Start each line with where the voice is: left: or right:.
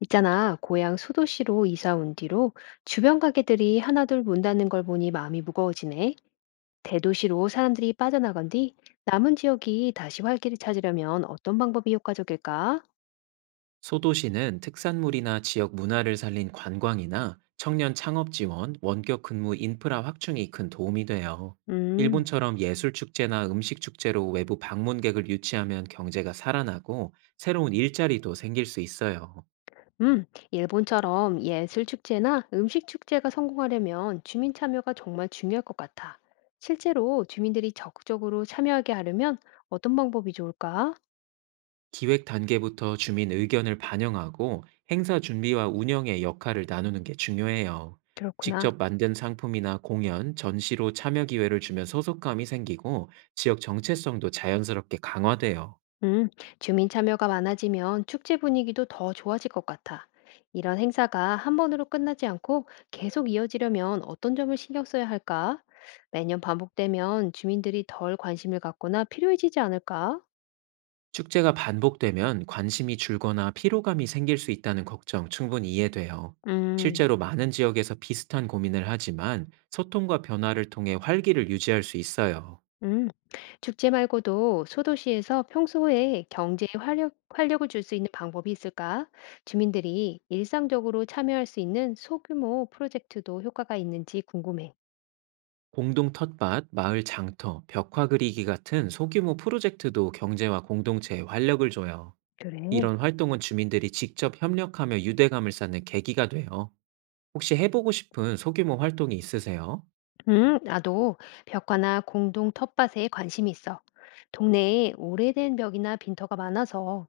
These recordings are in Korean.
left: 있잖아, 고향 수도시로 이사 온 뒤로 주변 가게들이 하나둘 문 닫는 걸 보니 마음이 무거워지네. 대도시로 사람들이 빠져나간 뒤 남은 지역이 다시 활기를 찾으려면 어떤 방법이 효과적일까?
right: 소도시는 특산물이나 지역 문화를 살린 관광이나 청년 창업 지원, 원격 근무 인프라 확충이 큰 도움이 돼요.
left: 음,
right: 일본처럼 예술 축제나 음식 축제로 외부 방문객을 유치하면 경제가 살아나고 새로운 일자리도 생길 수 있어요.
left: 음, 일본처럼 예술 축제나 음식 축제가 성공하려면 주민 참여가 정말 중요할 것 같아. 실제로 주민들이 적극적으로 참여하게 하려면 어떤 방법이 좋을까?
right: 기획 단계부터 주민 의견을 반영하고 행사 준비와 운영의 역할을 나누는 게 중요해요.
left: 그렇구나.
right: 직접 만든 상품이나 공연, 전시로 참여 기회를 주면 소속감이 생기고 지역 정체성도 자연스럽게 강화돼요.
left: 음, 주민 참여가 많아지면 축제 분위기도 더 좋아질 것 같아. 이런 행사가 한 번으로 끝나지 않고 계속 이어지려면 어떤 점을 신경 써야 할까? 매년 반복되면 주민들이 덜 관심을 갖거나 필요해지지 않을까?
right: 축제가 반복되면 관심이 줄거나 피로감이 생길 수 있다는 걱정 충분히 이해돼요.
left: 음,
right: 실제로 많은 지역에서 비슷한 고민을 하지만 소통과 변화를 통해 활기를 유지할 수 있어요.
left: 음. 축제 말고도 소도시에서 평소에 경제에 활력을 줄 수 있는 방법이 있을까? 주민들이 일상적으로 참여할 수 있는 소규모 프로젝트도 효과가 있는지 궁금해.
right: 공동 텃밭, 마을 장터, 벽화 그리기 같은 소규모 프로젝트도 경제와 공동체에 활력을 줘요.
left: 그래.
right: 이런 활동은 주민들이 직접 협력하며 유대감을 쌓는 계기가 돼요. 혹시 해보고 싶은 소규모 활동이 있으세요?
left: 나도 벽화나 공동 텃밭에 관심이 있어. 동네에 오래된 벽이나 빈터가 많아서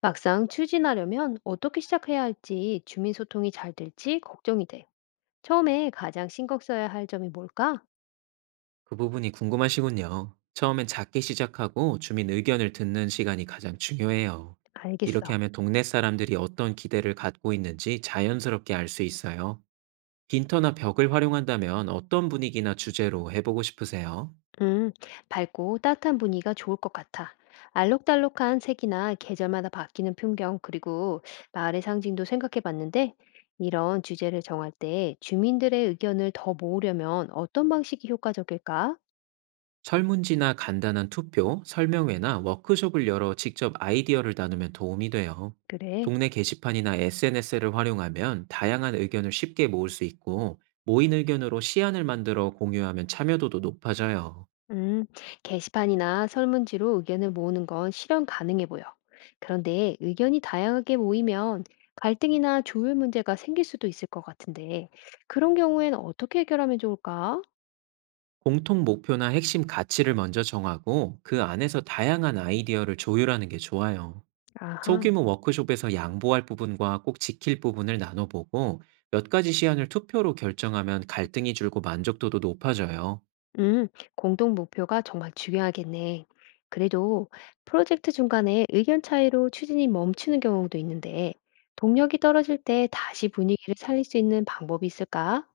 left: 막상 추진하려면 어떻게 시작해야 할지 주민 소통이 잘 될지 걱정이 돼. 처음에 가장 신경 써야 할 점이 뭘까?
right: 그 부분이 궁금하시군요. 처음엔 작게 시작하고 주민 의견을 듣는 시간이 가장 중요해요. 이렇게
left: 알겠어.
right: 하면 동네 사람들이 어떤 기대를 갖고 있는지 자연스럽게 알 수 있어요. 빈터나 벽을 활용한다면 어떤 분위기나 주제로 해보고 싶으세요?
left: 음, 밝고 따뜻한 분위기가 좋을 것 같아. 알록달록한 색이나 계절마다 바뀌는 풍경, 그리고 마을의 상징도 생각해 봤는데, 이런 주제를 정할 때 주민들의 의견을 더 모으려면 어떤 방식이 효과적일까?
right: 설문지나 간단한 투표, 설명회나 워크숍을 열어 직접 아이디어를 나누면 도움이 돼요.
left: 그래.
right: 동네 게시판이나 SNS를 활용하면 다양한 의견을 쉽게 모을 수 있고, 모인 의견으로 시안을 만들어 공유하면 참여도도 높아져요.
left: 음, 게시판이나 설문지로 의견을 모으는 건 실현 가능해 보여. 그런데 의견이 다양하게 모이면 갈등이나 조율 문제가 생길 수도 있을 것 같은데, 그런 경우에는 어떻게 해결하면 좋을까?
right: 공통 목표나 핵심 가치를 먼저 정하고, 그 안에서 다양한 아이디어를 조율하는 게 좋아요.
left: 아하.
right: 소규모 워크숍에서 양보할 부분과 꼭 지킬 부분을 나눠보고, 몇 가지 시안을 투표로 결정하면 갈등이 줄고 만족도도 높아져요.
left: 음, 공동 목표가 정말 중요하겠네. 그래도 프로젝트 중간에 의견 차이로 추진이 멈추는 경우도 있는데, 동력이 떨어질 때 다시 분위기를 살릴 수 있는 방법이 있을까?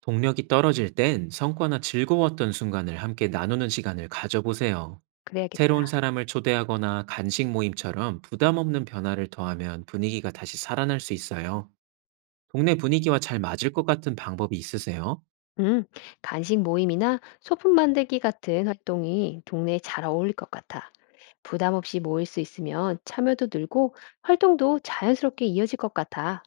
right: 동력이 떨어질 땐 성과나 즐거웠던 순간을 함께 나누는 시간을 가져보세요. 새로운
left: 그래야겠다.
right: 사람을 초대하거나 간식 모임처럼 부담 없는 변화를 더하면 분위기가 다시 살아날 수 있어요. 동네 분위기와 잘 맞을 것 같은 방법이 있으세요?
left: 음, 간식 모임이나 소품 만들기 같은 활동이 동네에 잘 어울릴 것 같아. 부담 없이 모일 수 있으면 참여도 늘고 활동도 자연스럽게 이어질 것 같아.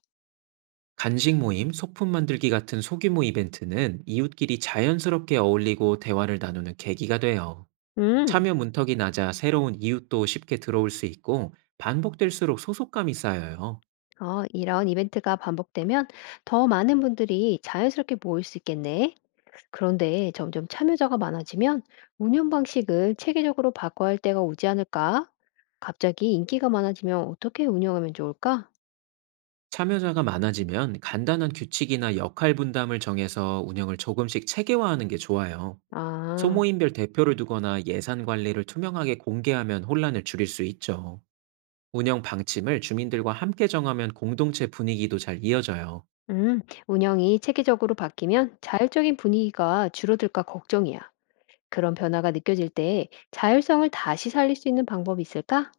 right: 간식 모임, 소품 만들기 같은 소규모 이벤트는 이웃끼리 자연스럽게 어울리고 대화를 나누는 계기가 돼요.
left: 음,
right: 참여 문턱이 낮아 새로운 이웃도 쉽게 들어올 수 있고 반복될수록 소속감이 쌓여요.
left: 이런 이벤트가 반복되면 더 많은 분들이 자연스럽게 모일 수 있겠네. 그런데 점점 참여자가 많아지면 운영 방식을 체계적으로 바꿔야 할 때가 오지 않을까? 갑자기 인기가 많아지면 어떻게 운영하면 좋을까?
right: 참여자가 많아지면 간단한 규칙이나 역할 분담을 정해서 운영을 조금씩 체계화하는 게 좋아요.
left: 아,
right: 소모임별 대표를 두거나 예산 관리를 투명하게 공개하면 혼란을 줄일 수 있죠. 운영 방침을 주민들과 함께 정하면 공동체 분위기도 잘 이어져요.
left: 음, 운영이 체계적으로 바뀌면 자율적인 분위기가 줄어들까 걱정이야. 그런 변화가 느껴질 때 자율성을 다시 살릴 수 있는 방법이 있을까?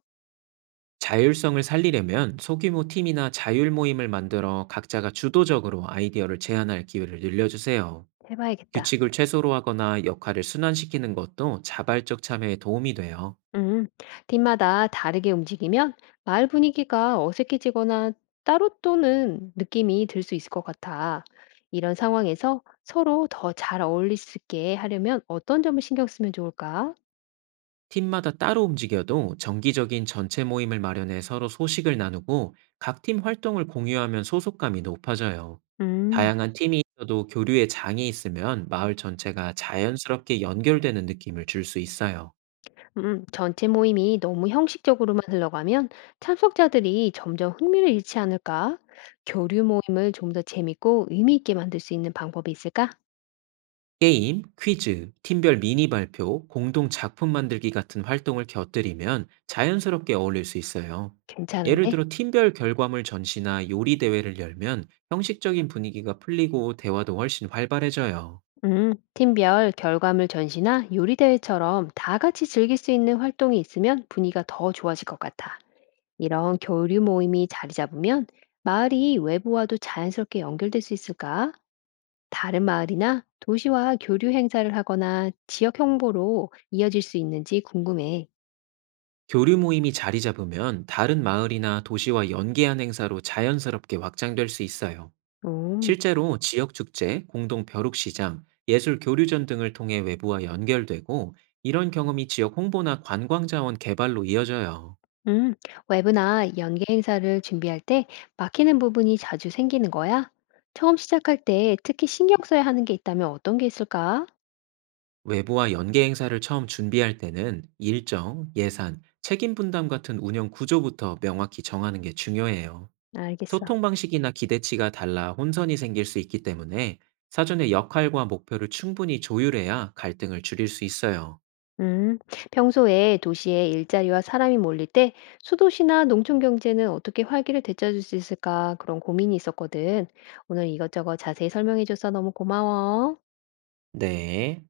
right: 자율성을 살리려면 소규모 팀이나 자율 모임을 만들어 각자가 주도적으로 아이디어를 제안할 기회를 늘려주세요.
left: 해봐야겠다.
right: 규칙을 최소로 하거나 역할을 순환시키는 것도 자발적 참여에 도움이 돼요.
left: 음, 팀마다 다르게 움직이면 마을 분위기가 어색해지거나 따로 또는 느낌이 들 수 있을 것 같아. 이런 상황에서 서로 더 잘 어울릴 수 있게 하려면 어떤 점을 신경 쓰면 좋을까?
right: 팀마다 따로 움직여도 정기적인 전체 모임을 마련해 서로 소식을 나누고 각 팀 활동을 공유하면 소속감이 높아져요.
left: 음,
right: 다양한 팀이 있어도 교류에 장이 있으면 마을 전체가 자연스럽게 연결되는 느낌을 줄 수 있어요.
left: 전체 모임이 너무 형식적으로만 흘러가면 참석자들이 점점 흥미를 잃지 않을까? 교류 모임을 좀 더 재밌고 의미 있게 만들 수 있는 방법이 있을까?
right: 게임, 퀴즈, 팀별 미니 발표, 공동 작품 만들기 같은 활동을 곁들이면 자연스럽게 어울릴 수 있어요. 예를
left: 괜찮은데?
right: 들어 팀별 결과물 전시나 요리 대회를 열면 형식적인 분위기가 풀리고 대화도 훨씬 활발해져요.
left: 팀별 결과물 전시나 요리 대회처럼 다 같이 즐길 수 있는 활동이 있으면 분위기가 더 좋아질 것 같아. 이런 교류 모임이 자리 잡으면 마을이 외부와도 자연스럽게 연결될 수 있을까? 다른 마을이나 도시와 교류 행사를 하거나 지역 홍보로 이어질 수 있는지 궁금해.
right: 교류 모임이 자리 잡으면 다른 마을이나 도시와 연계한 행사로 자연스럽게 확장될 수 있어요.
left: 음,
right: 실제로 지역 축제, 공동 벼룩시장, 예술 교류전 등을 통해 외부와 연결되고 이런 경험이 지역 홍보나 관광 자원 개발로 이어져요.
left: 음, 외부나 연계 행사를 준비할 때 막히는 부분이 자주 생기는 거야? 처음 시작할 때 특히 신경 써야 하는 게 있다면 어떤 게 있을까?
right: 외부와 연계 행사를 처음 준비할 때는 일정, 예산, 책임 분담 같은 운영 구조부터 명확히 정하는 게 중요해요.
left: 알겠어.
right: 소통 방식이나 기대치가 달라 혼선이 생길 수 있기 때문에 사전에 역할과 목표를 충분히 조율해야 갈등을 줄일 수 있어요.
left: 음, 평소에 도시에 일자리와 사람이 몰릴 때 수도시나 농촌 경제는 어떻게 활기를 되찾을 수 있을까 그런 고민이 있었거든. 오늘 이것저것 자세히 설명해줘서 너무 고마워.
right: 네.